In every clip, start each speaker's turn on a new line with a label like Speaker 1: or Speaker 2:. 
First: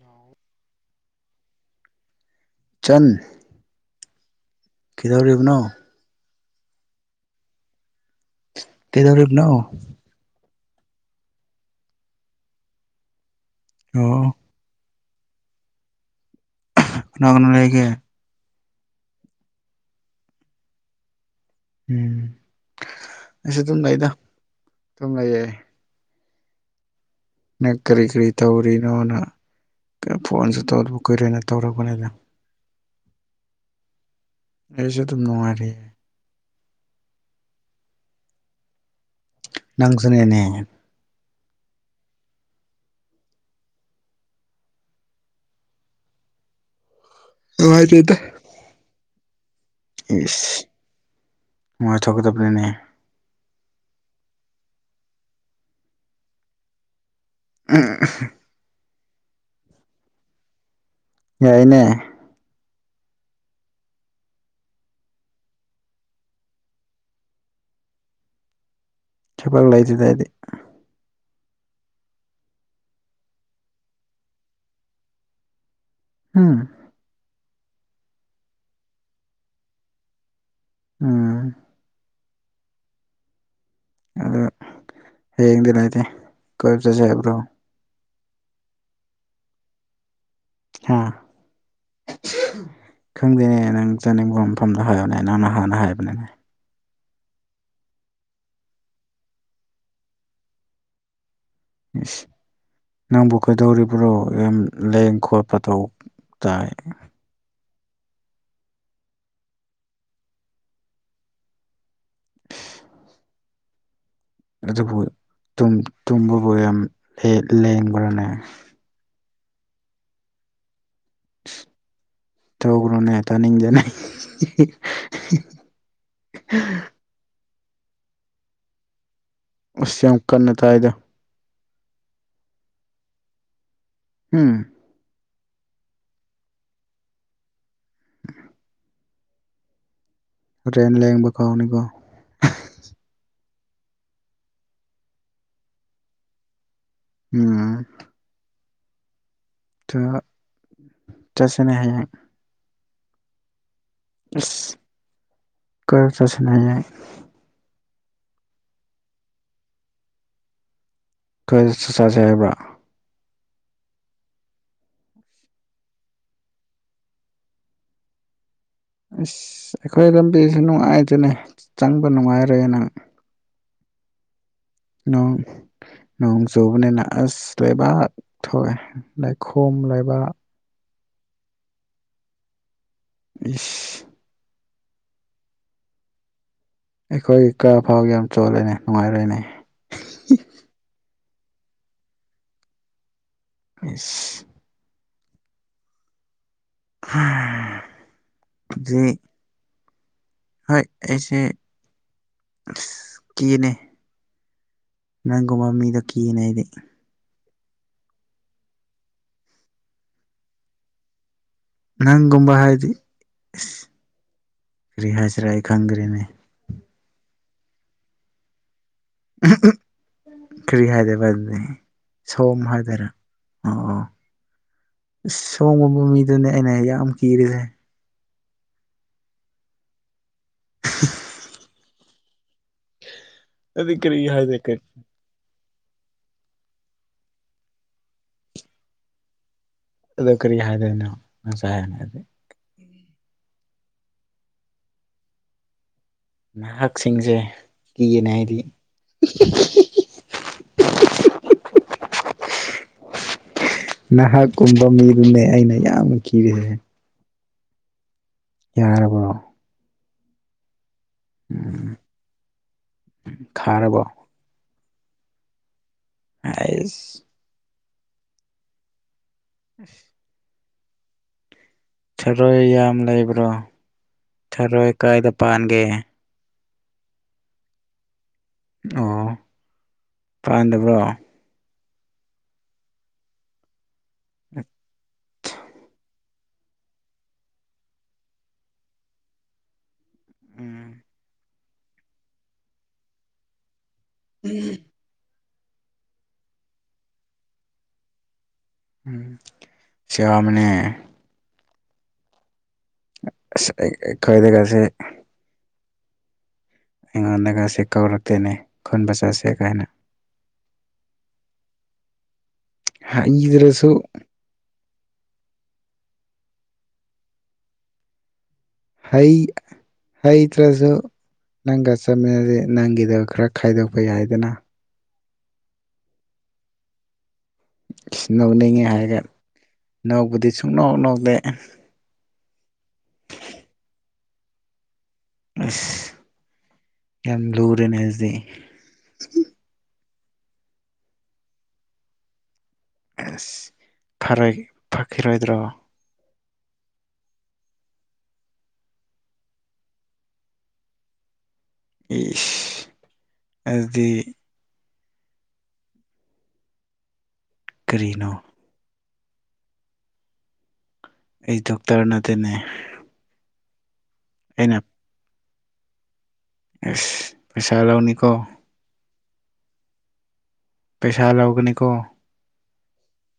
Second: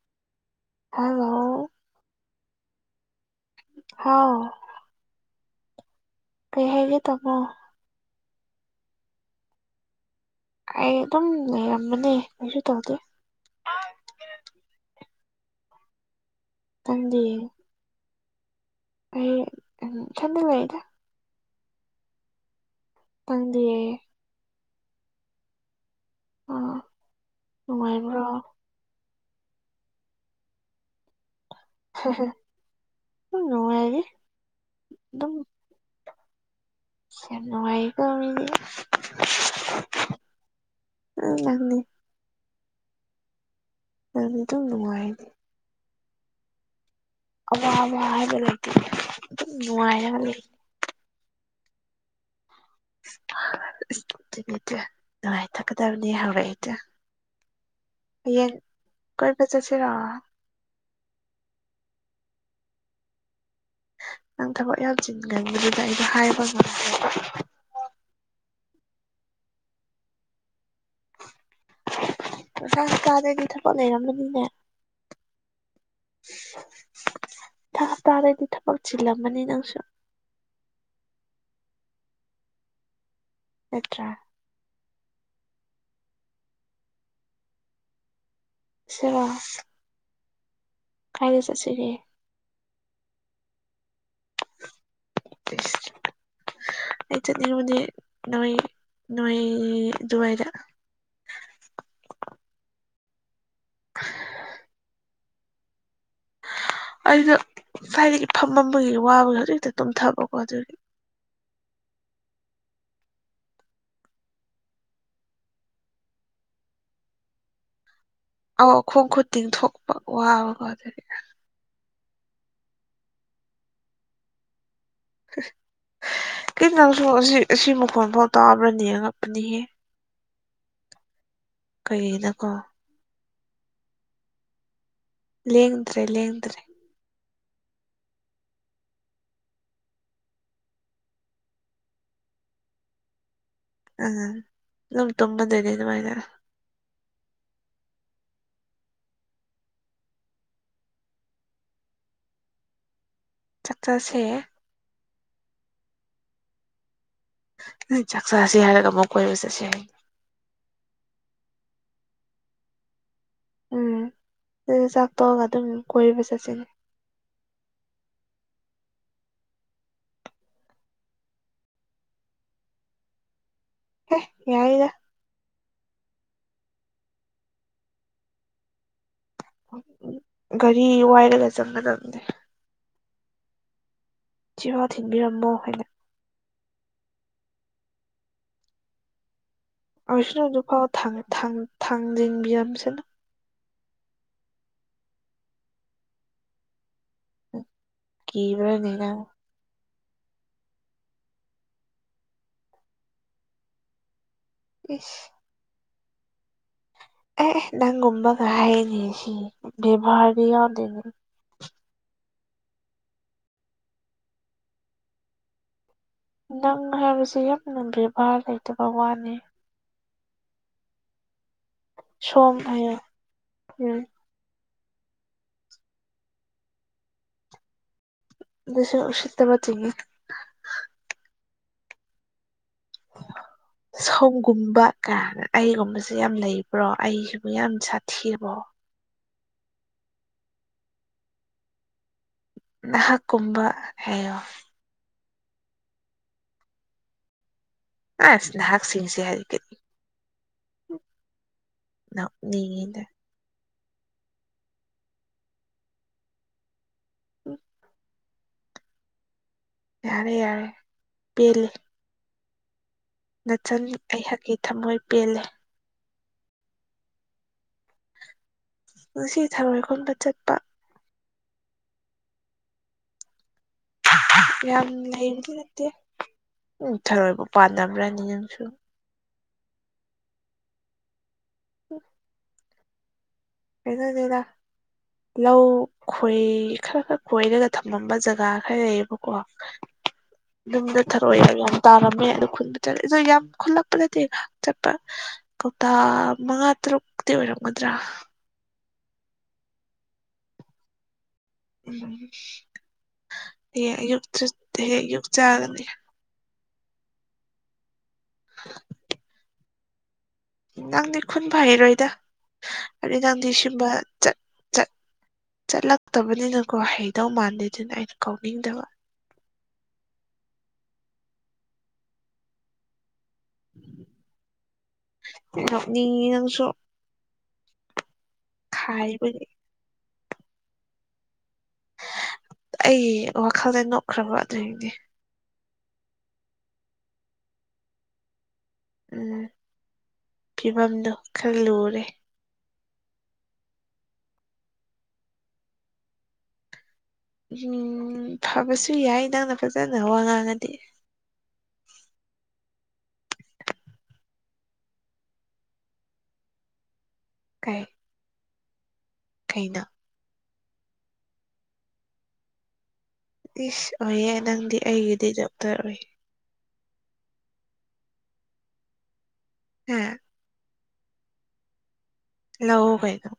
Speaker 1: ꯅꯎ
Speaker 2: hello.
Speaker 1: ꯆꯟ꯫
Speaker 2: ꯍꯥꯎ꯫
Speaker 1: ꯀꯤꯗꯧꯔꯤꯕꯅꯣ
Speaker 2: ꯀꯩ ꯍꯥꯏꯒꯦ ꯇꯧꯕꯣ
Speaker 1: ꯀꯩꯗꯧꯔꯤꯅꯣ
Speaker 2: ꯑꯩ ꯑꯗꯨꯝ ꯂꯩꯔꯝꯕꯅꯦ ꯀꯩꯁꯨ ꯇꯧꯗꯦ
Speaker 1: ꯑꯣ
Speaker 2: ꯅꯪꯗꯤ
Speaker 1: ꯀꯅꯥꯒ ꯂꯩꯒꯦ꯫
Speaker 2: ꯑꯩ ꯏꯊꯟ ꯂꯩꯗ
Speaker 1: ꯎꯝ ꯑꯩꯁꯨ
Speaker 2: ꯅꯪꯗꯤ
Speaker 1: ꯑꯗꯨꯨꯝ ꯂꯩꯗ ꯑꯗꯨꯨꯝ ꯂꯩꯌꯦ꯫
Speaker 2: ꯑꯥ
Speaker 1: ꯅꯪ ꯀꯔꯤ
Speaker 2: ꯅꯨꯡꯉꯥꯏꯕ꯭ꯔꯣ
Speaker 1: ꯀꯔꯤ ꯇꯧꯔꯤꯅꯣꯅ ꯐꯣꯟꯁꯨ ꯇꯧ ꯀꯨꯏꯔꯅ ꯇꯧꯔꯛꯄꯅꯤꯗ
Speaker 2: ꯑꯗꯨꯝ ꯅꯨꯡꯉꯥꯏꯔꯤ
Speaker 1: ꯑꯩꯁꯨ ꯑꯗꯨꯝ ꯅꯨꯡꯉꯥꯏꯔꯑ
Speaker 2: ꯀꯟꯅꯅꯨꯡꯉꯏ ꯀꯗꯤ
Speaker 1: ꯅꯪꯁꯨꯅꯤꯅꯦ꯫
Speaker 2: ꯎ ꯂꯥꯛꯅꯤ ꯌꯥꯝ ꯑꯗꯨ ꯅꯨꯡꯉꯥꯏꯔꯤ ꯑꯋꯥ ꯑꯋꯥ
Speaker 1: ꯅꯨꯡꯉꯥꯏꯇꯦꯗ
Speaker 2: ꯍꯥꯏꯕ ꯂꯩꯇꯦ꯫ ꯑꯗꯨꯝ ꯅꯨꯡꯉꯥꯏꯔꯒ ꯂꯩ
Speaker 1: ꯏꯁ ꯃꯣꯏ ꯊꯣꯛꯀꯗꯕ꯭ꯔꯅꯦ꯫
Speaker 2: ꯗꯤ ꯅꯨꯡꯉꯥꯏ ꯊꯛꯀꯗꯕꯅꯤ ꯍꯧꯔꯛꯏꯗꯤꯦ
Speaker 1: [unintelligible]
Speaker 2: ꯍꯌꯦꯡ ꯀꯣꯏꯕ ꯆꯠꯁꯤꯔꯣ
Speaker 1: ꯌꯥꯏꯅꯦ
Speaker 2: ꯅꯪ ꯊꯕꯛ ꯌꯥꯝ ꯆꯤꯟꯒꯟꯕꯗꯨꯗ ꯑꯩꯗꯣ ꯍꯥꯏꯕ ꯉꯝꯗꯔꯕ
Speaker 1: ꯊꯕꯛ ꯂꯩꯇꯗ ꯑꯩꯗꯤ
Speaker 2: ꯃꯊꯥꯡ ꯍꯞꯇꯗꯩꯗꯤ ꯊꯕꯛ ꯂꯩꯔꯝꯃꯅꯤꯅꯦ ꯫
Speaker 1: ꯍꯥꯝ
Speaker 2: ꯍꯄꯇꯥꯗꯒꯤꯗꯤ ꯊꯕꯛ ꯆꯤꯟꯂꯝꯃꯅꯤ ꯅꯪꯁꯨ꯫
Speaker 1: ꯎꯝ
Speaker 2: ꯅꯠꯇ꯭ꯔ
Speaker 1: ꯍꯌꯦꯡꯗꯤ ꯂꯩꯇꯦ ꯀꯣꯏꯕ ꯆꯠꯁꯦ ꯍꯥꯏꯕ꯭ꯔꯣ ꯫
Speaker 2: ꯁꯤꯔ꯫
Speaker 1: ꯍꯥ
Speaker 2: ꯀꯥꯏꯗ ꯆꯠꯁꯤꯒꯦ꯫
Speaker 1: ꯈꯪꯗꯦꯅꯦ ꯅꯪ ꯆꯥꯅꯤꯡꯕ ꯃꯐꯝꯗꯣ ꯍꯥꯏꯌꯣꯅꯦ ꯅꯪ ꯅ ꯍꯥꯟꯅ ꯍꯥꯏꯕꯅꯤꯅꯦ ꯫
Speaker 2: ꯑꯩ ꯆꯠꯅꯤꯡꯉꯤꯕꯗꯤ ꯅꯣꯏ ꯅꯣꯏ ꯑꯗꯨꯋꯥꯏꯗ
Speaker 1: ꯏꯁ ꯅꯪꯕꯨ ꯀꯩꯗꯧꯔꯤꯕ꯭ꯔꯣ ꯌꯥꯝ ꯂꯦꯡ ꯈꯣꯠꯄ ꯇꯧ꯫ ꯇꯥꯏ꯫
Speaker 2: ꯑꯩꯗ ꯉꯁꯥꯏꯗꯒꯤ ꯐꯝꯃꯝꯕꯒꯤ ꯋꯥꯕꯁ ꯍꯧꯖꯤꯛ ꯍꯛꯇ ꯇꯨꯝꯊꯕꯀꯣ ꯑꯗꯨꯒꯤ
Speaker 1: ꯑꯗꯨꯕꯨ ꯇꯨꯝ ꯇꯨꯝꯕꯕꯨ ꯌꯥꯝ ꯐꯤ ꯂꯦꯡꯕ꯭ꯔꯅꯦ꯫
Speaker 2: ꯑꯣ ꯈꯣꯡ ꯈꯨꯠ ꯇꯤꯡꯊꯣꯛꯄ ꯋꯥꯕꯀꯣ ꯑꯗꯨꯗꯤ
Speaker 1: ꯇꯧꯒ꯭ꯔꯣꯅꯦ ꯇꯥꯅꯤꯡꯗꯦꯅꯦ꯫
Speaker 2: ꯀꯩꯅꯣ ꯑꯁꯤ ꯑꯁꯤ ꯃꯈꯣꯟ ꯐꯥꯎ ꯇꯥꯕ꯭ꯔꯅ ꯑꯉꯛꯄꯅꯦꯍꯦ꯫
Speaker 1: ꯑ ꯌꯥꯝ ꯀꯟꯅ ꯇꯥꯏꯗ꯫
Speaker 2: ꯀꯩꯒꯤꯅꯀꯣ
Speaker 1: ꯍꯝ
Speaker 2: ꯂꯦꯡꯗ꯭ꯔꯦ ꯂꯦꯡꯗ꯭ꯔꯦ
Speaker 1: [inaudible] ꯑꯗꯨꯃꯥꯏ ꯂꯡꯕ ꯀꯥꯎꯅꯤꯀꯣ
Speaker 2: ꯑ ꯅꯪ ꯇꯨꯝꯕꯔꯥ ꯑꯗꯨꯃꯥꯏꯅ
Speaker 1: ꯎꯝ ꯇꯣ ꯆꯠꯁꯤꯅ ꯍꯥꯌꯦꯡ꯫
Speaker 2: ꯆꯥꯛ ꯆꯥꯁꯦ꯫
Speaker 1: ꯏꯁ ꯀ ꯏ ꯆꯠꯁꯤꯅꯦ ꯍꯌꯦꯡ꯫
Speaker 2: ꯅ ꯆꯥꯛ ꯆꯥꯁꯤ ꯍꯥꯏꯔꯒ ꯑꯃꯛ ꯀꯣꯏꯕ ꯆꯠꯁꯤ
Speaker 1: ꯈꯔ 'unintelligible' ꯍꯥꯏꯕ꯭ꯔꯥ꯫
Speaker 2: ꯎꯝ ꯁꯤ ꯆꯥꯛ ꯇꯣꯛꯔꯒ ꯑꯗꯨꯝ ꯀꯣꯏꯕ ꯆꯠꯁꯤꯅꯦ
Speaker 1: ꯑꯁ ꯑꯩꯈꯣꯏ ꯂꯝꯕꯤꯁꯨ ꯅꯨꯡꯉꯥꯏꯇꯦꯅꯦ ꯆꯪꯕ ꯅꯨꯡꯉꯥꯏꯔꯦ ꯅꯪ
Speaker 2: ꯍ ꯌꯥꯏꯒ
Speaker 1: ꯅꯣꯡ ꯆꯨꯕꯅꯤꯅꯥ ꯑꯁ ꯂꯩꯕꯥꯛ ꯊꯣꯛꯑꯥ ꯂꯥꯏꯈꯣꯝ ꯂꯩꯥꯏꯕ
Speaker 2: ꯒꯥꯔꯤ ꯋꯥꯏꯔꯒ ꯆꯪꯒꯗꯕꯅꯦ꯫
Speaker 1: ꯏꯁ꯫
Speaker 2: ꯁꯤꯕꯥꯎ ꯊꯤꯟꯕꯤꯔꯝꯃꯣ ꯍꯥꯏꯗ꯫
Speaker 1: ꯑꯩꯈꯣꯏ ꯀꯥ ꯐꯥꯎꯒꯤ ꯌꯥꯝ ꯆꯣꯂꯦꯅꯦ ꯅꯨꯡꯉꯥꯏꯔꯣꯏꯅꯦ꯫
Speaker 2: ꯑꯁꯨꯗꯨꯐꯥꯎ ꯊꯥꯡ ꯊꯥꯡ ꯊꯥꯡꯖꯤꯡꯕꯤꯔꯝꯁꯅꯨ꯫
Speaker 1: ꯏꯁ꯫ ꯑꯗꯨꯗꯤ
Speaker 2: ꯀꯤꯕ꯭ꯔꯅꯦ ꯅꯪ꯫
Speaker 1: ꯍꯣꯏ ꯑꯩꯁꯦ ꯑꯁ ꯀꯦꯅꯦ꯫
Speaker 2: ꯏꯁ꯫
Speaker 1: ꯅꯪꯒꯨꯝꯕ ꯃꯤꯗ ꯀꯤꯅꯦ ꯑꯩꯗꯤ
Speaker 2: ꯑꯦ ꯑꯦ ꯅꯪꯒꯨꯝꯕꯒ ꯍꯥꯏꯅꯤ ꯁꯤ ꯕꯦꯕꯔꯗꯤ ꯌꯥꯎꯗꯅꯦ
Speaker 1: ꯅꯪꯒꯨꯝꯕ ꯍꯥꯏꯗꯤ ꯀꯔꯤꯍꯥꯏꯖꯤꯔꯥ ꯑꯩ ꯈꯡꯗꯔ꯭ꯦꯅꯦ
Speaker 2: ꯅꯪ ꯍꯥꯏꯕꯁꯦ ꯌꯥꯝꯅ ꯕꯦꯕꯥꯔ ꯂꯩꯇꯕ ꯋꯥꯅꯦ꯫
Speaker 1: ꯑꯥꯍꯝ ꯑꯥꯍꯝ ꯀꯔꯤ ꯍꯥꯏꯗꯨꯕ ꯑꯗꯨꯗꯤ꯫ ꯁꯣꯝ ꯍꯥꯏꯗꯨꯔ ꯑꯣ꯫
Speaker 2: ꯎꯝ
Speaker 1: ꯑꯁ ꯁꯣꯝ ꯒꯨꯝꯕ ꯃꯤꯗꯨꯅꯦ ꯑꯩꯅ ꯌꯥꯝ ꯀꯤꯔꯤꯁꯦ
Speaker 2: ꯑꯗꯨꯁꯨ ꯎꯁꯇꯥꯕꯥ ꯆꯤꯡꯏ
Speaker 1: [unintelligible] ꯑꯗꯨ ꯀꯔꯤ ꯍꯥꯏꯗꯣꯏ
Speaker 2: ꯁꯣꯝꯒꯨꯝꯕ ꯀꯥꯅ꯫ ꯑꯩꯒꯨꯝꯕꯁꯦ ꯌꯥꯝ ꯂꯩꯕ꯭ꯔꯣ ꯑꯩꯁꯤꯕꯨ ꯌꯥꯝ ꯁꯥꯊꯤꯕ꯭ꯔꯣ꯫
Speaker 1: ꯑꯗꯨ ꯀꯔꯤ ꯍꯥꯏꯗꯅꯣꯁꯅꯦ ꯑꯗꯨꯗꯤ
Speaker 2: ꯅꯍꯥꯛ ꯀꯨꯝꯕ ꯍꯥꯏꯌꯣ꯫
Speaker 1: ꯅꯍꯥꯛꯁꯤꯡꯁꯦ ꯀꯤꯒꯅꯦ
Speaker 2: ꯑꯁ
Speaker 1: ꯍꯥꯏꯗꯤ꯫
Speaker 2: ꯅꯍꯥꯛꯁꯤꯡꯁꯦ ꯍꯥꯏꯗꯤ ꯅꯣꯛꯅꯤꯡꯏꯗꯥ
Speaker 1: ꯅꯍꯥꯛꯀꯨꯝꯕ ꯃꯤꯗꯨꯅꯦ ꯑꯩꯅ ꯌꯥꯝꯅ ꯀꯤꯔꯤꯁꯦ꯫
Speaker 2: [unintelligible]
Speaker 1: ꯌꯥꯔꯕ꯭ꯔꯣ
Speaker 2: ꯌꯥꯔꯦ ꯌꯥꯔꯦ ꯄꯦꯜꯂꯦ꯫
Speaker 1: [unintelligible]
Speaker 2: ꯅꯆꯟ
Speaker 1: ꯈꯥꯔꯕꯣ
Speaker 2: ꯑꯩꯍꯥꯛꯀꯤ ꯊꯝꯃꯣꯏ ꯄꯦꯜꯂꯦ꯫
Speaker 1: ꯑꯥꯏꯁ
Speaker 2: ꯉꯁꯤ ꯊꯔꯣꯏ ꯈꯨꯟꯕ ꯆꯠ꯫
Speaker 1: ꯊꯔꯣꯏ ꯌꯥꯝ ꯂꯩꯕ꯭ꯔꯣ
Speaker 2: ꯌꯥꯝ
Speaker 1: ꯊꯔꯣꯏ ꯀꯥꯏꯗ
Speaker 2: ꯂꯩꯕꯗꯤ
Speaker 1: ꯄꯥꯟꯒꯦ
Speaker 2: ꯅꯠꯇꯦ ꯎꯝ ꯊꯔꯣꯏꯕꯨ ꯄꯥꯟꯅꯕ꯭ꯔꯅꯤ ꯅꯪꯁꯨ
Speaker 1: ꯑꯣ ꯄꯥꯟꯗꯕ꯭ꯔꯣ
Speaker 2: ꯍꯨꯝ [unintelligible] ꯂꯧ ꯈꯣꯏ ꯈꯔ ꯈꯔ ꯈꯣꯏꯔꯒ ꯊꯝꯃꯝꯕ ꯖꯒꯥ ꯈꯔ ꯂꯩꯌꯦꯕꯀꯣ꯫
Speaker 1: [inaudible]
Speaker 2: [unintelligible] ꯌꯥꯝ ꯇꯥꯔꯝꯃꯦ ꯑꯗꯨ ꯈꯨꯟꯗ ꯆꯠꯂ ꯑ ꯌꯥꯝ ꯈꯨꯂꯛ [unintelligible] ꯆꯠꯄ ꯀꯧꯇꯥ ꯃꯉꯥ ꯇꯔꯨꯛꯇꯤ ꯑꯣꯏꯔꯝꯒꯗ꯭ꯔꯥ
Speaker 1: ꯌꯥꯃꯦꯅꯦ
Speaker 2: ꯎꯝ
Speaker 1: ꯑꯁ
Speaker 2: ꯍꯌꯦ ꯑꯌꯨꯛꯇ
Speaker 1: ꯑꯩꯈꯣꯏꯗꯒꯁꯦ
Speaker 2: ꯍꯌꯦꯡ ꯑꯌꯨꯛ ꯆꯥꯒꯅꯤ
Speaker 1: ꯑꯩꯉꯣꯟꯗꯒꯁꯦ ꯀꯧꯔꯛꯇꯦꯅꯦ ꯈꯨꯟꯕ ꯆꯁꯦ ꯀꯥꯏꯅ
Speaker 2: ꯅꯪꯗꯤ ꯈꯨꯟ ꯐꯩꯔꯣꯏꯗ ꯑꯗꯩ ꯅꯪꯗꯤ ꯁꯤꯨꯝꯕ
Speaker 1: ꯍꯩꯗ꯭ꯔꯁꯨ
Speaker 2: ꯆꯠ ꯠ ꯆꯠꯂꯛꯇꯕꯅꯤꯅꯀꯣ ꯍꯩꯗꯧ ꯃꯥꯟꯗꯦꯗꯅ ꯑꯩꯅ ꯀꯧꯅꯤꯡꯗꯕ
Speaker 1: ꯍꯩ ꯍꯩꯇ꯭ꯔꯁꯨ ꯅꯪꯒ ꯆꯠꯃꯤꯟꯅꯁꯦ ꯅꯪꯒꯤꯗ ꯈꯔ꯫ ꯈꯥꯏꯗꯣꯛꯄ ꯌꯥꯏꯗꯅ꯫
Speaker 2: ꯅꯣꯛꯅꯤꯡꯉꯤ ꯅꯪꯁꯨ꯫
Speaker 1: ꯅꯧꯅꯤꯡꯉꯦ ꯍꯥꯏꯔꯒ
Speaker 2: ꯈꯥꯏꯕꯒꯤ
Speaker 1: ꯅꯧꯕꯗꯤ ꯁꯨꯡꯅꯧ ꯅꯧꯗꯦ
Speaker 2: ꯑꯩ ꯋꯥꯈꯜꯗ ꯅꯣꯛꯈ꯭ꯔꯕ ꯑꯗꯨꯒꯤꯅꯦ꯫
Speaker 1: ꯑꯁ ꯌꯥꯝ ꯂꯨꯔꯦꯅꯦ ꯗꯨꯗꯤ
Speaker 2: ꯎꯝ ꯐꯤꯕꯝꯗꯣ ꯈꯔ ꯂꯨꯔꯦ꯫
Speaker 1: ꯑꯁ ꯐꯈꯤꯔꯣꯏꯗ꯭ꯔꯣ
Speaker 2: ꯎꯝ ꯐꯕꯁꯨ ꯌꯥꯏ ꯅꯪꯅ ꯐꯖꯅ ꯋꯥ ꯉꯥꯡꯉꯗꯤ
Speaker 1: ꯏꯁ ꯑꯗꯨꯗꯤ
Speaker 2: ꯀꯩ
Speaker 1: ꯀꯔꯤꯅꯣ
Speaker 2: ꯀꯩꯅ
Speaker 1: ꯑꯩ ꯗꯣꯛꯇꯔ ꯅꯠꯇꯦꯅꯦ
Speaker 2: ꯏꯁ ꯑꯣꯏꯑꯦ ꯅꯪꯗꯤ
Speaker 1: ꯑꯩꯅ
Speaker 2: ꯑꯩꯒꯤꯗꯤ ꯗꯣꯛꯇꯔ ꯑꯣꯏꯌꯦ
Speaker 1: ꯑꯥꯏꯁ ꯄꯩꯁꯥ ꯂꯧꯅꯤꯀꯣ
Speaker 2: ꯍꯥ
Speaker 1: ꯄꯩꯁꯥ ꯂꯧꯒꯅꯤꯀꯣ
Speaker 2: ꯑ ꯍ ꯍꯣꯏꯗ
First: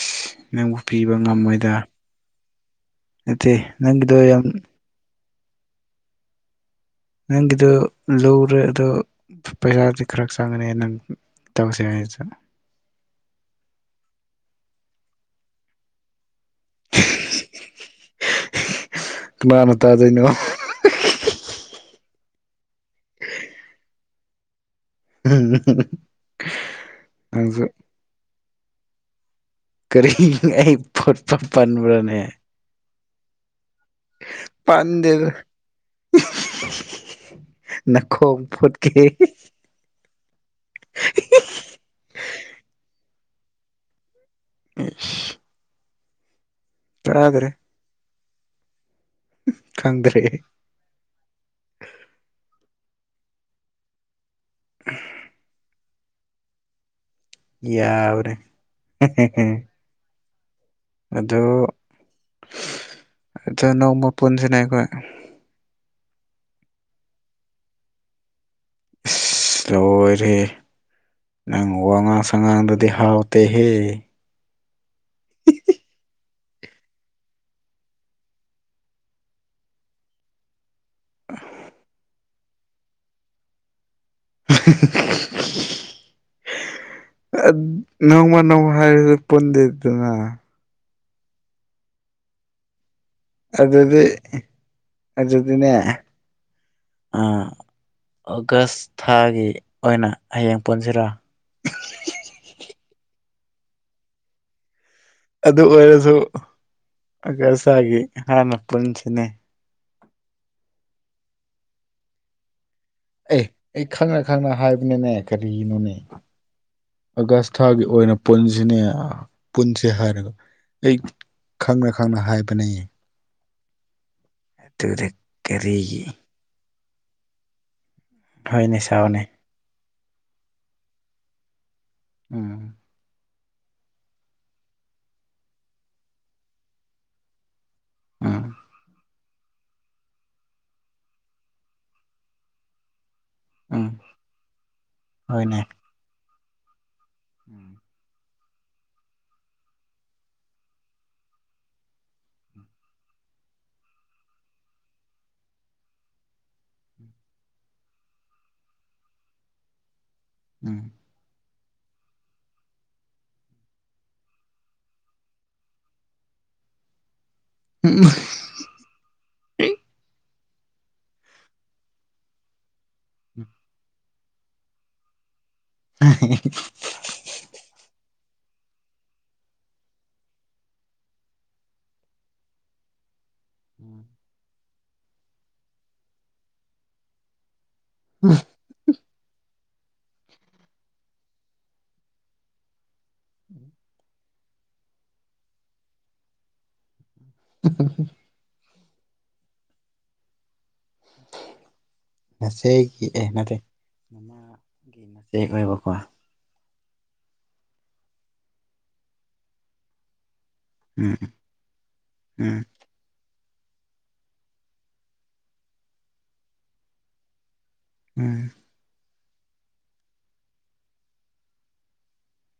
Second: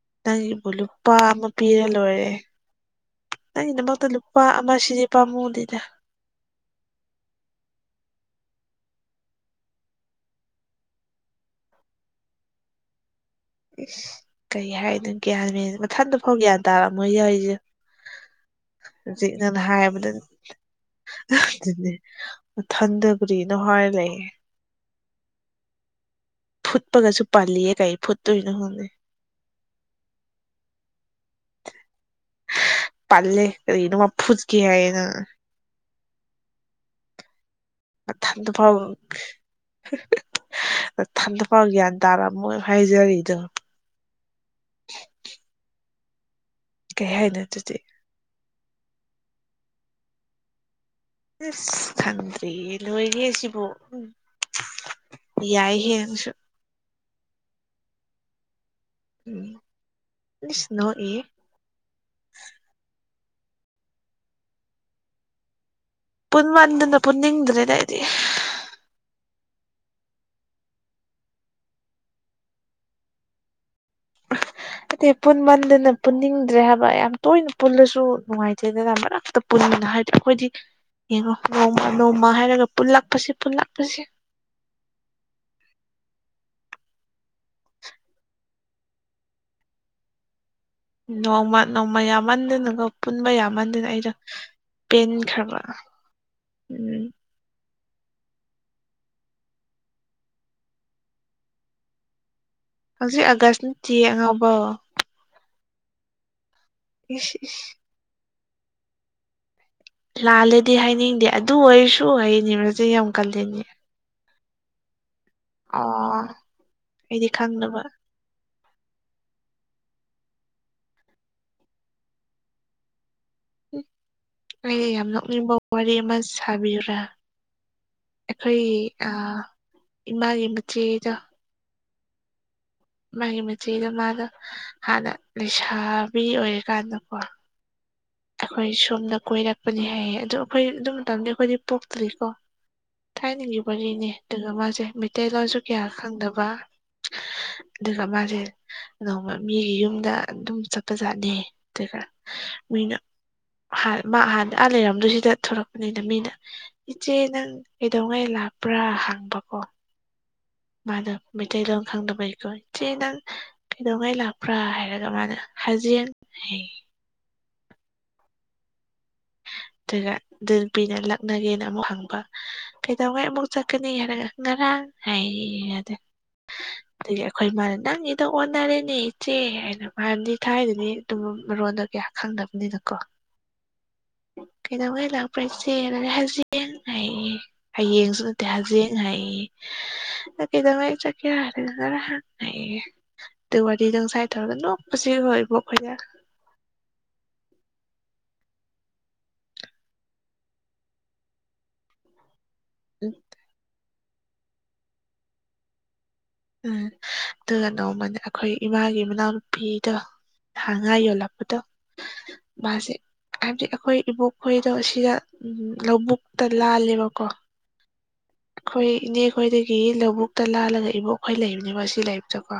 Speaker 1: ꯏꯁ
Speaker 2: ꯅꯪꯒꯤꯕꯨ
Speaker 1: ꯅꯪꯕꯨ
Speaker 2: ꯂꯨꯄꯥ
Speaker 1: ꯄꯤꯕ
Speaker 2: ꯑꯃ
Speaker 1: ꯉꯝꯃꯣꯏꯗ
Speaker 2: ꯄꯤꯔ ꯂꯣꯏꯔꯦ
Speaker 1: ꯅꯠꯇꯦ
Speaker 2: ꯅꯪꯒꯤꯗꯃꯛꯇ
Speaker 1: ꯅꯪꯒꯤꯗꯣ
Speaker 2: ꯂꯨꯄꯥ
Speaker 1: ꯌꯥꯝ
Speaker 2: ꯑꯃ ꯁꯤꯗꯤ ꯄꯥꯝꯃꯨꯗꯅꯦ
Speaker 1: ꯅꯪꯒꯤꯗꯣ ꯂꯧꯔꯦ ꯑꯗꯣ ꯄꯩꯁꯥꯗꯤ ꯈꯔ ꯆꯪꯒꯅꯤ ꯅꯪ ꯇꯧꯁꯦ ꯍꯥꯏꯁꯦ
Speaker 2: ꯎ ꯀꯩ ꯍꯥꯏꯅꯣ ꯒ꯭ꯌꯥꯟꯅꯦ ꯃꯊꯟꯗ ꯐꯥꯎ ꯒ꯭ꯌꯥꯟ ꯇꯥꯔꯛꯑ ꯃꯣꯏ ꯌꯥꯎꯔꯤꯁꯦ ꯍꯧꯖꯤꯛ ꯅꯪꯅ
Speaker 1: ꯀꯅꯥꯅ
Speaker 2: ꯍꯥꯏꯕꯗꯨꯅꯤ
Speaker 1: ꯇꯥꯗꯣꯏꯅꯣ
Speaker 2: ꯑꯗꯨꯅꯦ ꯃꯊꯟꯗ ꯀꯔꯤꯅꯣ ꯍꯥꯏꯔ ꯂꯩꯌꯦ
Speaker 1: ꯎꯝ
Speaker 2: ꯐꯨꯠꯄꯒꯁꯨ ꯄꯥꯜꯂꯤꯌꯦ ꯀꯩ ꯐꯨꯠꯇꯣꯏꯅꯣ ꯈꯪꯗꯦ
Speaker 1: ꯀꯔꯤ ꯑꯩ ꯐꯨꯠꯄ ꯄꯟꯕ꯭ꯔꯅꯦ
Speaker 2: ꯀꯔꯤ ꯏꯅ ꯋꯥꯄꯨꯁ ꯀꯌꯦꯅ
Speaker 1: [unintelligible] ꯅꯈꯣ
Speaker 2: ꯃꯊꯟꯇ ꯐꯥꯎ
Speaker 1: ꯐꯣꯠꯀꯦ
Speaker 2: ꯃꯥ ꯒ꯭ꯌꯥꯟ ꯇꯥꯔꯝꯃꯣꯏ ꯍꯥꯏꯖꯔꯤꯗꯣ
Speaker 1: ꯑꯦ
Speaker 2: ꯀꯩ ꯍꯥꯏꯅꯣ
Speaker 1: ꯇꯥꯗ꯭ꯔꯦ
Speaker 2: ꯑꯗꯨꯗꯤ
Speaker 1: ꯈꯪꯗ꯭ꯔꯔꯤ
Speaker 2: ꯑꯁ ꯈꯟꯗ꯭ꯔꯤ ꯂꯣꯏꯔꯦ ꯁꯤꯕꯨꯣ ꯎ ꯌꯥꯏꯍꯦ ꯅꯪꯁꯨ
Speaker 1: ꯌꯥꯎꯔꯦ
Speaker 2: ꯅꯣ
Speaker 1: ꯑꯗꯨ ꯑꯗ ꯅꯣꯡꯃ ꯄꯨꯟꯁꯤꯅꯦ ꯑꯈꯣꯏ
Speaker 2: ꯄꯨꯟ ꯃꯟꯗꯅ ꯄꯨꯟ ꯅꯤꯡꯗꯅꯅ ꯍꯥꯏꯗꯤ
Speaker 1: ꯏꯁ ꯂꯣꯏꯔꯦꯍꯦ ꯅꯪ ꯋꯥꯉꯥꯡ ꯁꯉꯥꯡꯗꯨꯗꯤ ꯍꯥꯎꯇꯦꯍꯦ
Speaker 2: ꯍꯥꯏꯗꯤ ꯄꯨꯟꯃꯟꯗꯅ ꯄꯨꯟꯅꯤꯡꯗ꯭ꯔꯦ ꯍꯥꯏꯕ ꯌꯥꯝ ꯇꯣꯏꯅ ꯄꯨꯜꯂꯁꯨ ꯅꯨꯡꯉꯥꯏꯇꯦꯗꯅ ꯃꯔꯛꯇ ꯄꯨꯟꯒꯅꯤ ꯍꯥꯏꯔꯗꯤ ꯑꯈꯣꯏꯗꯤ
Speaker 1: [inaudible]
Speaker 2: ꯌꯦꯡꯉꯣ ꯅꯣꯡꯃ ꯅꯣꯡꯃ ꯍꯥꯏꯔꯒ ꯄꯨꯜꯂꯛꯄꯁꯤ ꯄꯨꯜꯂꯛꯄꯁꯦ
Speaker 1: [unintelligible] ꯑ ꯅꯣꯡꯃ ꯅꯣꯡꯃ ꯍꯥꯏꯕꯗꯨ ꯄꯨꯟꯗꯦꯗꯅ
Speaker 2: ꯅꯣꯡꯃ ꯅꯣꯡꯃ ꯌꯥꯝꯃꯟꯗꯅꯀ‌ꯣ ꯄꯨꯟꯕ ꯌꯥꯃꯟꯗꯅ
Speaker 1: ꯑꯗꯨꯗꯤ
Speaker 2: ꯑꯩꯗꯣ ꯄꯦꯟꯈ꯭ꯔꯕ
Speaker 1: ꯑꯗꯨꯗꯤꯅꯦ
Speaker 2: ꯎꯝ
Speaker 1: ꯑꯥ ꯑꯣꯒꯁ ꯊꯥꯒꯤ ꯑꯣꯏꯅ ꯍꯌꯦꯡ ꯄꯨꯟꯁꯤꯔ
Speaker 2: ꯍꯧꯖꯤꯛ ꯑꯥꯒꯁ ꯅꯠꯇꯤꯌꯦ ꯑꯉꯥꯎꯕꯥꯎ
Speaker 1: ꯑꯗꯨ ꯑꯣꯏꯔꯁꯨ
Speaker 2: ꯏꯁ
Speaker 1: ꯑꯒꯁ
Speaker 2: ꯏꯁ
Speaker 1: ꯊꯥꯒꯤ ꯍꯥꯟꯅ ꯄꯨꯟꯁꯤꯅꯦ
Speaker 2: ꯂꯥꯜꯂꯦꯗꯤ ꯍꯥꯏꯅꯤꯡꯗꯦ ꯑꯗꯨ ꯑꯩꯁꯨ ꯍꯥꯏꯅꯤꯡꯕꯁꯦ ꯌꯥꯝ
Speaker 1: ꯑꯦ
Speaker 2: ꯀꯜꯂꯤꯅꯦ
Speaker 1: ꯑꯩ ꯈꯪꯅ ꯈꯪꯅ ꯍꯥꯏꯕꯅꯤꯅꯦ ꯀꯔꯤꯅꯣꯅꯦ
Speaker 2: ꯑꯣ ꯑꯩꯗꯤ ꯈꯪꯗꯕ
Speaker 1: ꯑꯒꯁꯊꯥꯒꯤ ꯑꯣꯏꯅ ꯄꯨꯟꯁꯤꯅꯦ ꯄꯨꯟꯁꯦ ꯍꯥꯏꯔꯒ ꯑꯩ ꯈꯪꯅ ꯈꯪꯅ ꯍꯥꯏꯕꯅꯦꯌꯦ
Speaker 2: ꯑꯩ ꯌꯥꯝ ꯅꯣꯛꯅꯤꯡꯕ ꯋꯥꯔꯤ
Speaker 1: ꯀꯔꯤꯒꯤ
Speaker 2: ꯑꯃꯁꯦ ꯊꯥꯕꯤꯌꯨꯔꯥ ꯑꯩꯈꯣꯏ
Speaker 1: ꯍꯣꯏꯅꯦ ꯁꯥꯎꯅꯦ
Speaker 2: ꯏꯃꯥꯒꯤ ꯃꯆꯦꯗꯣ
Speaker 1: ꯎꯝ
Speaker 2: ꯃꯥꯒꯤ ꯃꯆꯦꯒ ꯃꯥꯒ ꯍꯥꯟꯅ ꯂꯩꯁꯥꯕꯤ ꯑꯣꯏꯔꯤꯀꯥꯟꯗꯀꯣ
Speaker 1: ꯎꯝ
Speaker 2: ꯑꯩꯈꯣꯏ ꯁꯣꯝꯅ ꯀꯣꯏꯔꯛꯄꯅꯤ ꯍꯥꯏꯌꯦ ꯑꯗꯣ ꯑꯩꯈꯣꯏ ꯑꯗꯨ ꯃꯇꯝꯗꯤ ꯑꯩꯈꯣꯏꯗꯤ ꯄꯣꯛꯇ꯭ꯔꯤꯀꯣ ꯊꯥꯏꯅꯒꯤ
Speaker 1: ꯎꯝ
Speaker 2: ꯋꯥꯔꯤꯅꯦ ꯑꯗꯨꯒ ꯃꯥꯁꯦ ꯃꯩꯇꯩꯂꯣꯟꯁꯨ
Speaker 1: ꯍꯣꯏꯅꯦ
Speaker 2: ꯀꯌꯥ ꯈꯪꯗꯕ ꯑꯗꯨꯒ ꯃꯥꯁꯦ ꯅꯣꯡꯃ ꯃꯤꯒꯤ ꯌꯨꯝꯗ ꯑꯗꯨꯝ ꯆꯠꯄꯖꯥꯠꯅ‌ꯦ ꯑꯗꯨꯒ ꯃꯤꯅ ꯃꯥ ꯍꯥꯟꯅ ꯑꯥ ꯂꯩꯔꯝꯗꯣꯏ ꯁꯤꯗ ꯊ‌ꯣꯔꯛꯄꯅꯤꯅ ꯃꯤꯅ ꯏꯆꯦ ꯅꯪ ꯀꯩꯗꯧꯉꯩ ꯂꯥꯛꯄ꯭ꯔꯥ ꯍꯪꯕꯀꯣ
Speaker 1: ꯎꯝ
Speaker 2: ꯃꯥꯗꯣ ꯃꯩꯇꯩ ꯂꯣꯟ ꯈꯪꯗꯕꯩꯀꯣ ꯏꯆꯦ ꯅꯪ ꯀꯩꯗꯧꯉꯩ ꯂꯥꯛꯄ꯭ꯔꯥ ꯍꯥꯏꯔꯒ ꯃꯥꯅ ꯍꯖꯤꯡ ꯍꯥꯏ
Speaker 1: ꯎꯝ
Speaker 2: ꯑꯗꯨꯒ ꯗꯨ ꯅꯨꯄꯤꯅ ꯂꯛꯅꯒꯦꯅ ꯑꯃꯨꯛ ꯍꯪꯕ ꯀꯩꯗꯧꯉꯩ ꯑꯃꯨꯛ ꯆꯠꯀꯅꯤ ꯍꯥꯏꯔꯒ ꯉꯔꯥꯡ ꯍꯥꯏꯌ‌ꯦꯌ‌ꯦ
Speaker 1: [unintelligible]
Speaker 2: ꯑꯗꯨꯒꯤ ꯑꯩꯈꯣꯏ ꯃꯥꯅ ꯅꯪꯒꯤꯗ‌ꯣ ꯑꯣꯟꯅꯔꯦꯅꯦ ꯏꯆꯦ ꯍꯥꯏꯅ ꯃꯔꯝꯗꯤ ꯊꯥꯏꯅꯗꯤ ꯑꯗꯨ ꯃꯔꯣꯟꯗꯣ ꯀꯌꯥ ꯈꯪꯗꯕꯅꯤꯅꯀꯣ
Speaker 1: [inaudible]
Speaker 2: ꯀꯩꯗꯧꯉꯦ ꯂꯥꯛꯄ꯭ꯔꯥ ꯏꯆ‌ꯦꯅ ꯍꯖ‌ꯦꯡ ꯍꯥꯏꯌ‌ꯦꯌ‌ꯦ ꯍꯌꯦꯡꯁꯨ
Speaker 1: ꯎꯝ
Speaker 2: ꯅꯠꯇꯦ ꯍꯖ‌ꯦꯡ ꯍꯥꯏꯌ‌ꯦꯌ‌ꯦ ꯅꯪ ꯀꯩꯗꯧꯉꯩ ꯆꯠꯀꯦꯔ ꯍꯥꯏꯔꯒ ꯉꯥꯔꯥꯡ ꯍꯥꯏꯌ‌ꯦꯌ‌ꯦ ꯑꯗꯨ ꯋꯥꯔꯤꯗ‌ꯣ ꯉꯁꯥꯏ ꯇꯧꯔꯒ ꯅꯣꯛꯄꯁꯤ ꯑꯩꯈ‌ꯣꯏ ꯑꯥꯕ‌ꯣꯛ ꯈꯣꯏꯗ
Speaker 1: [unintelligible] ꯃꯆꯦꯒꯤ ꯑꯦ ꯅꯠꯇꯦ ꯃꯃꯥꯒꯤ ꯃꯆꯦ ꯑꯣꯏꯕꯀꯣ
Speaker 2: ꯎꯝ ꯑꯗꯨꯒ ꯅꯣꯡꯃꯅ ꯑꯈꯣꯏ ꯏꯃꯥꯒꯤ ꯃꯅꯥꯎꯅꯨꯄꯤꯗꯣ ꯊꯥꯡ ꯉꯥ
Speaker 1: ꯎꯝ
Speaker 2: ꯌꯣꯜꯂꯛꯄꯗꯣ
Speaker 1: ꯎꯝ
Speaker 2: ꯃꯥꯁꯦ ꯍꯥꯏꯕꯗꯤ ꯑꯩꯈꯣꯏ ꯏꯕꯣꯛꯈꯣꯏꯗꯣ ꯁꯤꯗ ꯂꯧꯕꯨꯛꯇ ꯂꯥꯜꯂꯦꯕꯀꯣ
Speaker 1: ꯎꯝ
Speaker 2: ꯑꯩꯈꯣꯏ ꯏꯅꯦ ꯈꯣꯏꯗꯒꯤ ꯂꯧꯕꯨꯛꯇ ꯂꯥꯜꯂꯒ ꯏꯕꯣꯛꯈꯣꯏ ꯂꯩꯕꯅꯦꯕ ꯑꯁꯤ ꯂꯩꯕꯗꯀꯣ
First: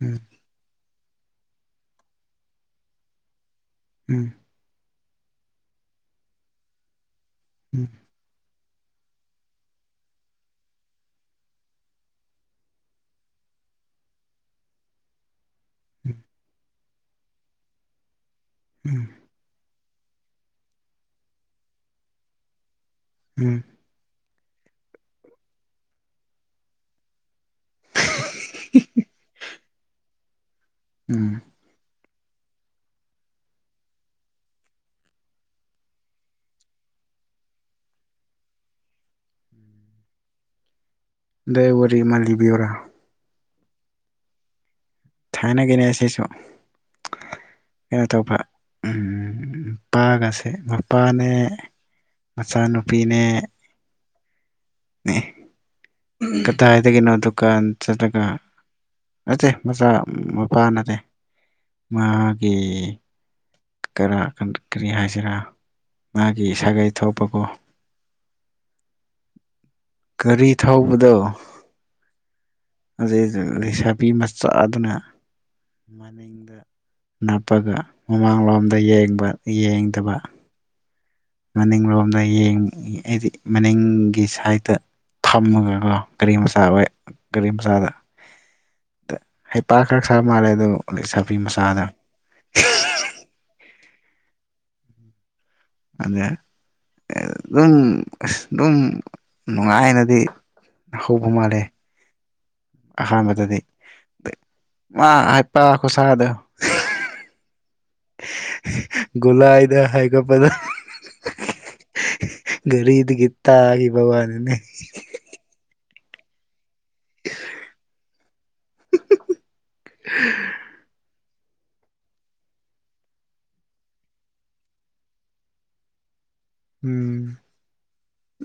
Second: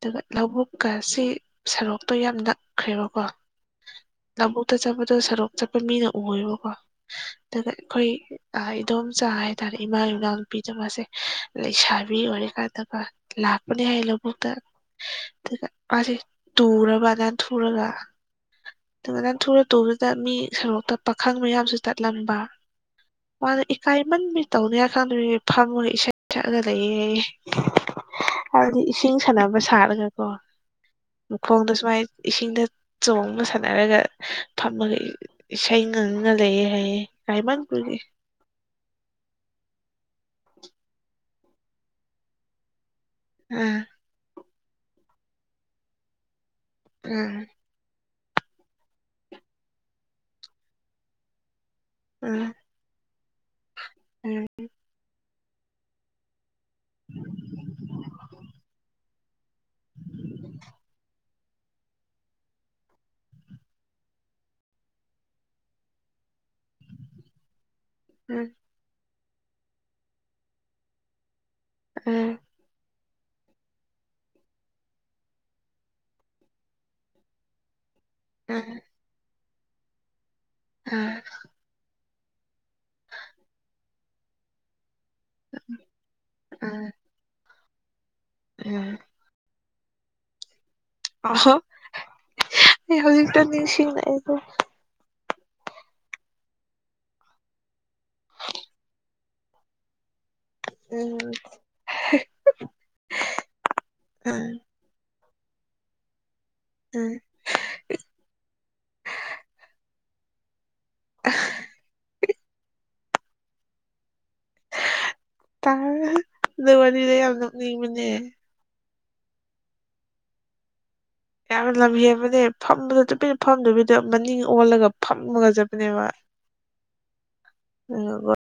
Speaker 1: ꯎꯝ
Speaker 2: ꯂꯧꯕꯨꯛꯀ ꯁ‌‌ꯤ ꯁꯔꯣꯛꯇꯣ ꯌꯥꯝ ꯅꯛꯈ꯭ꯔꯦꯕꯀꯣ
Speaker 1: ꯎꯝ
Speaker 2: ꯂꯕꯨꯨꯛꯇ ꯆꯠꯄꯗꯣ ꯁꯣꯔꯣꯛ ꯆꯠꯄ ꯃꯤꯅ ꯎꯌꯦꯕꯀꯣ ꯑꯗꯨꯒ
Speaker 1: ꯎꯝ
Speaker 2: ꯑꯩꯈꯣꯏ ꯑ ꯏꯗꯣꯝꯆꯥ ꯍꯥꯏꯇꯥꯔꯦ ꯏꯃꯥꯒꯤ ꯃꯅꯥꯎꯄꯤꯗꯣ ꯃꯥꯁꯦ ꯂꯩꯁꯥꯕꯤ ꯑꯣꯏꯔꯤꯀꯥꯟꯗꯀ‌ꯣ ꯂꯥꯛꯄꯅ‌ꯦ ꯍꯥꯏꯌ‌ꯦ ꯂꯕꯨꯛꯇ ꯑꯗꯨꯒ ꯃꯥꯁ‌ꯦ ꯇꯨꯔꯕ ꯅꯥꯟꯊꯨꯔꯒ
Speaker 1: ꯎꯝ
Speaker 2: ꯑꯗꯨꯒ ꯅꯥꯟꯊꯨꯔ ꯇꯨꯕꯗꯨꯗ ꯃꯤ ꯁꯣꯔꯣꯛꯇ ꯄꯥꯈꯪ ꯃꯌꯥꯝꯁꯨ ꯆꯠꯂꯝꯕ
Speaker 1: ꯎꯝ ꯎꯝ
Speaker 2: ꯃꯥꯗ‌ꯣ ꯏꯀꯥꯏꯃꯟꯕꯩ ꯇꯧꯅꯤꯡꯉꯥꯏ ꯈꯪꯗꯕꯩ ꯐꯝꯃꯒ ꯏꯁꯩ ꯁꯛꯑꯒ ꯂꯩꯌꯦ ꯍꯥꯏꯗꯤ ꯏꯁꯤꯡ ꯁꯥꯟꯅꯕ ꯁꯥꯠꯂꯒꯀꯣ
Speaker 1: ꯎꯝ
Speaker 2: ꯃꯈꯣꯡꯗꯣ ꯁꯨꯃꯥꯏꯅ ꯏꯁꯤꯡꯗ ꯆꯣꯡꯉ ꯁꯥꯟꯅꯔꯒ ꯐꯝꯃꯒ ꯏ ꯏꯁꯩ ꯉꯪꯅ ꯂꯩꯑꯦ ꯍꯥꯏꯌꯦ ꯔꯥꯏꯃꯟꯄꯨꯔꯒꯤ
Speaker 1: ꯗ ꯋꯥꯔꯤꯔꯤꯃꯥꯂꯤꯕꯤꯌꯣꯔꯥ
Speaker 2: ꯎꯝ
Speaker 1: ꯊꯥꯏꯅꯒꯤꯅꯦ ꯑꯁꯤꯁꯨ
Speaker 2: ꯎꯝ
Speaker 1: ꯀꯩꯅꯣ ꯇꯧꯕ ꯅꯨꯄꯥꯒꯁꯦ ꯃꯄꯥꯅꯦ ꯃꯆꯥꯅꯨꯄꯤꯅꯦ
Speaker 2: ꯎꯝ
Speaker 1: ꯀꯗꯥꯏꯗꯒꯤꯅꯣ ꯗꯨꯀꯥꯟ ꯆꯠꯂꯒ ꯅꯠꯇꯦ ꯃꯆꯥ ꯃꯄꯥ ꯅꯠꯇꯦ ꯃꯥꯒꯤ ꯀꯩꯅ‌ꯣ ꯀꯔꯤ ꯍꯥꯏꯁꯤꯔꯥ ꯃꯥꯒꯤ ꯁꯥꯒꯩ ꯊꯣꯛꯄꯀ‌ꯣ
Speaker 2: ꯎꯝ
Speaker 1: ꯒꯥꯔꯤ ꯊꯧꯕꯗꯣ
Speaker 2: [unintelligible]
Speaker 1: ꯑꯗꯨꯗ ꯂꯩꯁꯥꯕꯤ ꯃꯆꯥ ꯑꯗꯨ ꯑꯗꯨꯅ ꯃꯅꯤꯡꯗ ꯅꯞꯄꯒ ꯃꯃꯥꯡꯂꯣꯝꯗ ꯌꯦꯡꯕ ꯌꯦꯡꯗꯕ
Speaker 2: ꯎꯝ
Speaker 1: ꯃꯅꯤꯡꯂꯣꯝꯗ ꯌꯦꯡ ꯑꯩꯗꯤ ꯃꯅꯤꯡꯒꯤ ꯁꯥꯏꯠꯇ ꯊꯝꯃꯒꯀꯣ ꯒꯥꯔꯤ ꯃꯆꯥ ꯍꯣꯏ
Speaker 2: ꯎꯝ
Speaker 1: ꯒꯥꯔꯤ ꯃꯆꯥꯗ
Speaker 2: ꯎꯝ
Speaker 1: ꯍꯩꯄꯥꯛꯥꯛ ꯈꯔ ꯈꯔꯕ ꯃꯥꯜꯂꯦ ꯑꯗꯨꯛ ꯁꯥꯐꯤ
Speaker 2: ꯑꯍꯣ
Speaker 1: ꯃꯆꯥꯗ
Speaker 2: ꯑꯩ ꯍꯧꯖꯤꯛꯁꯤ ꯑꯩꯕꯨꯣ
Speaker 1: ꯑꯗ ꯑꯗꯨꯝ ꯑ ꯑꯗꯨꯝ ꯅꯨꯡꯉꯥꯏꯅꯗꯤ ꯑ ꯍꯣꯕ
Speaker 2: ꯎꯝ
Speaker 1: ꯃꯥꯥꯔꯦ ꯑꯍꯥꯟꯕꯗꯗꯤ
Speaker 2: ꯎꯝ
Speaker 1: ꯃꯥ ꯍꯥꯏꯄꯥ ꯈꯨꯠꯁꯥꯗꯣ
Speaker 2: ꯑꯝ
Speaker 1: ꯨꯂ ꯍꯥꯏꯗ ꯍꯥꯏꯒꯄꯗ ꯔꯤꯗꯇꯒ ꯕꯥꯅꯤ
Speaker 2: ꯇ ꯅꯋꯥ ꯂꯩ ꯑꯅꯅꯤ ꯃꯅꯦ
Speaker 1: [inaudible]
Speaker 2: ꯌꯥꯝ ꯂꯝ ꯍꯕꯅꯦ ꯐꯝꯕꯗ ꯇꯨꯄꯤꯅ ꯐꯝꯗꯕꯤꯗ ꯃꯅꯤꯡ ꯑꯣꯜꯂꯒ ꯐꯝꯃꯒ ꯆꯠꯄꯅꯦꯕ
Speaker 1: ꯎꯝ
Speaker 2: ꯑꯗꯨꯒ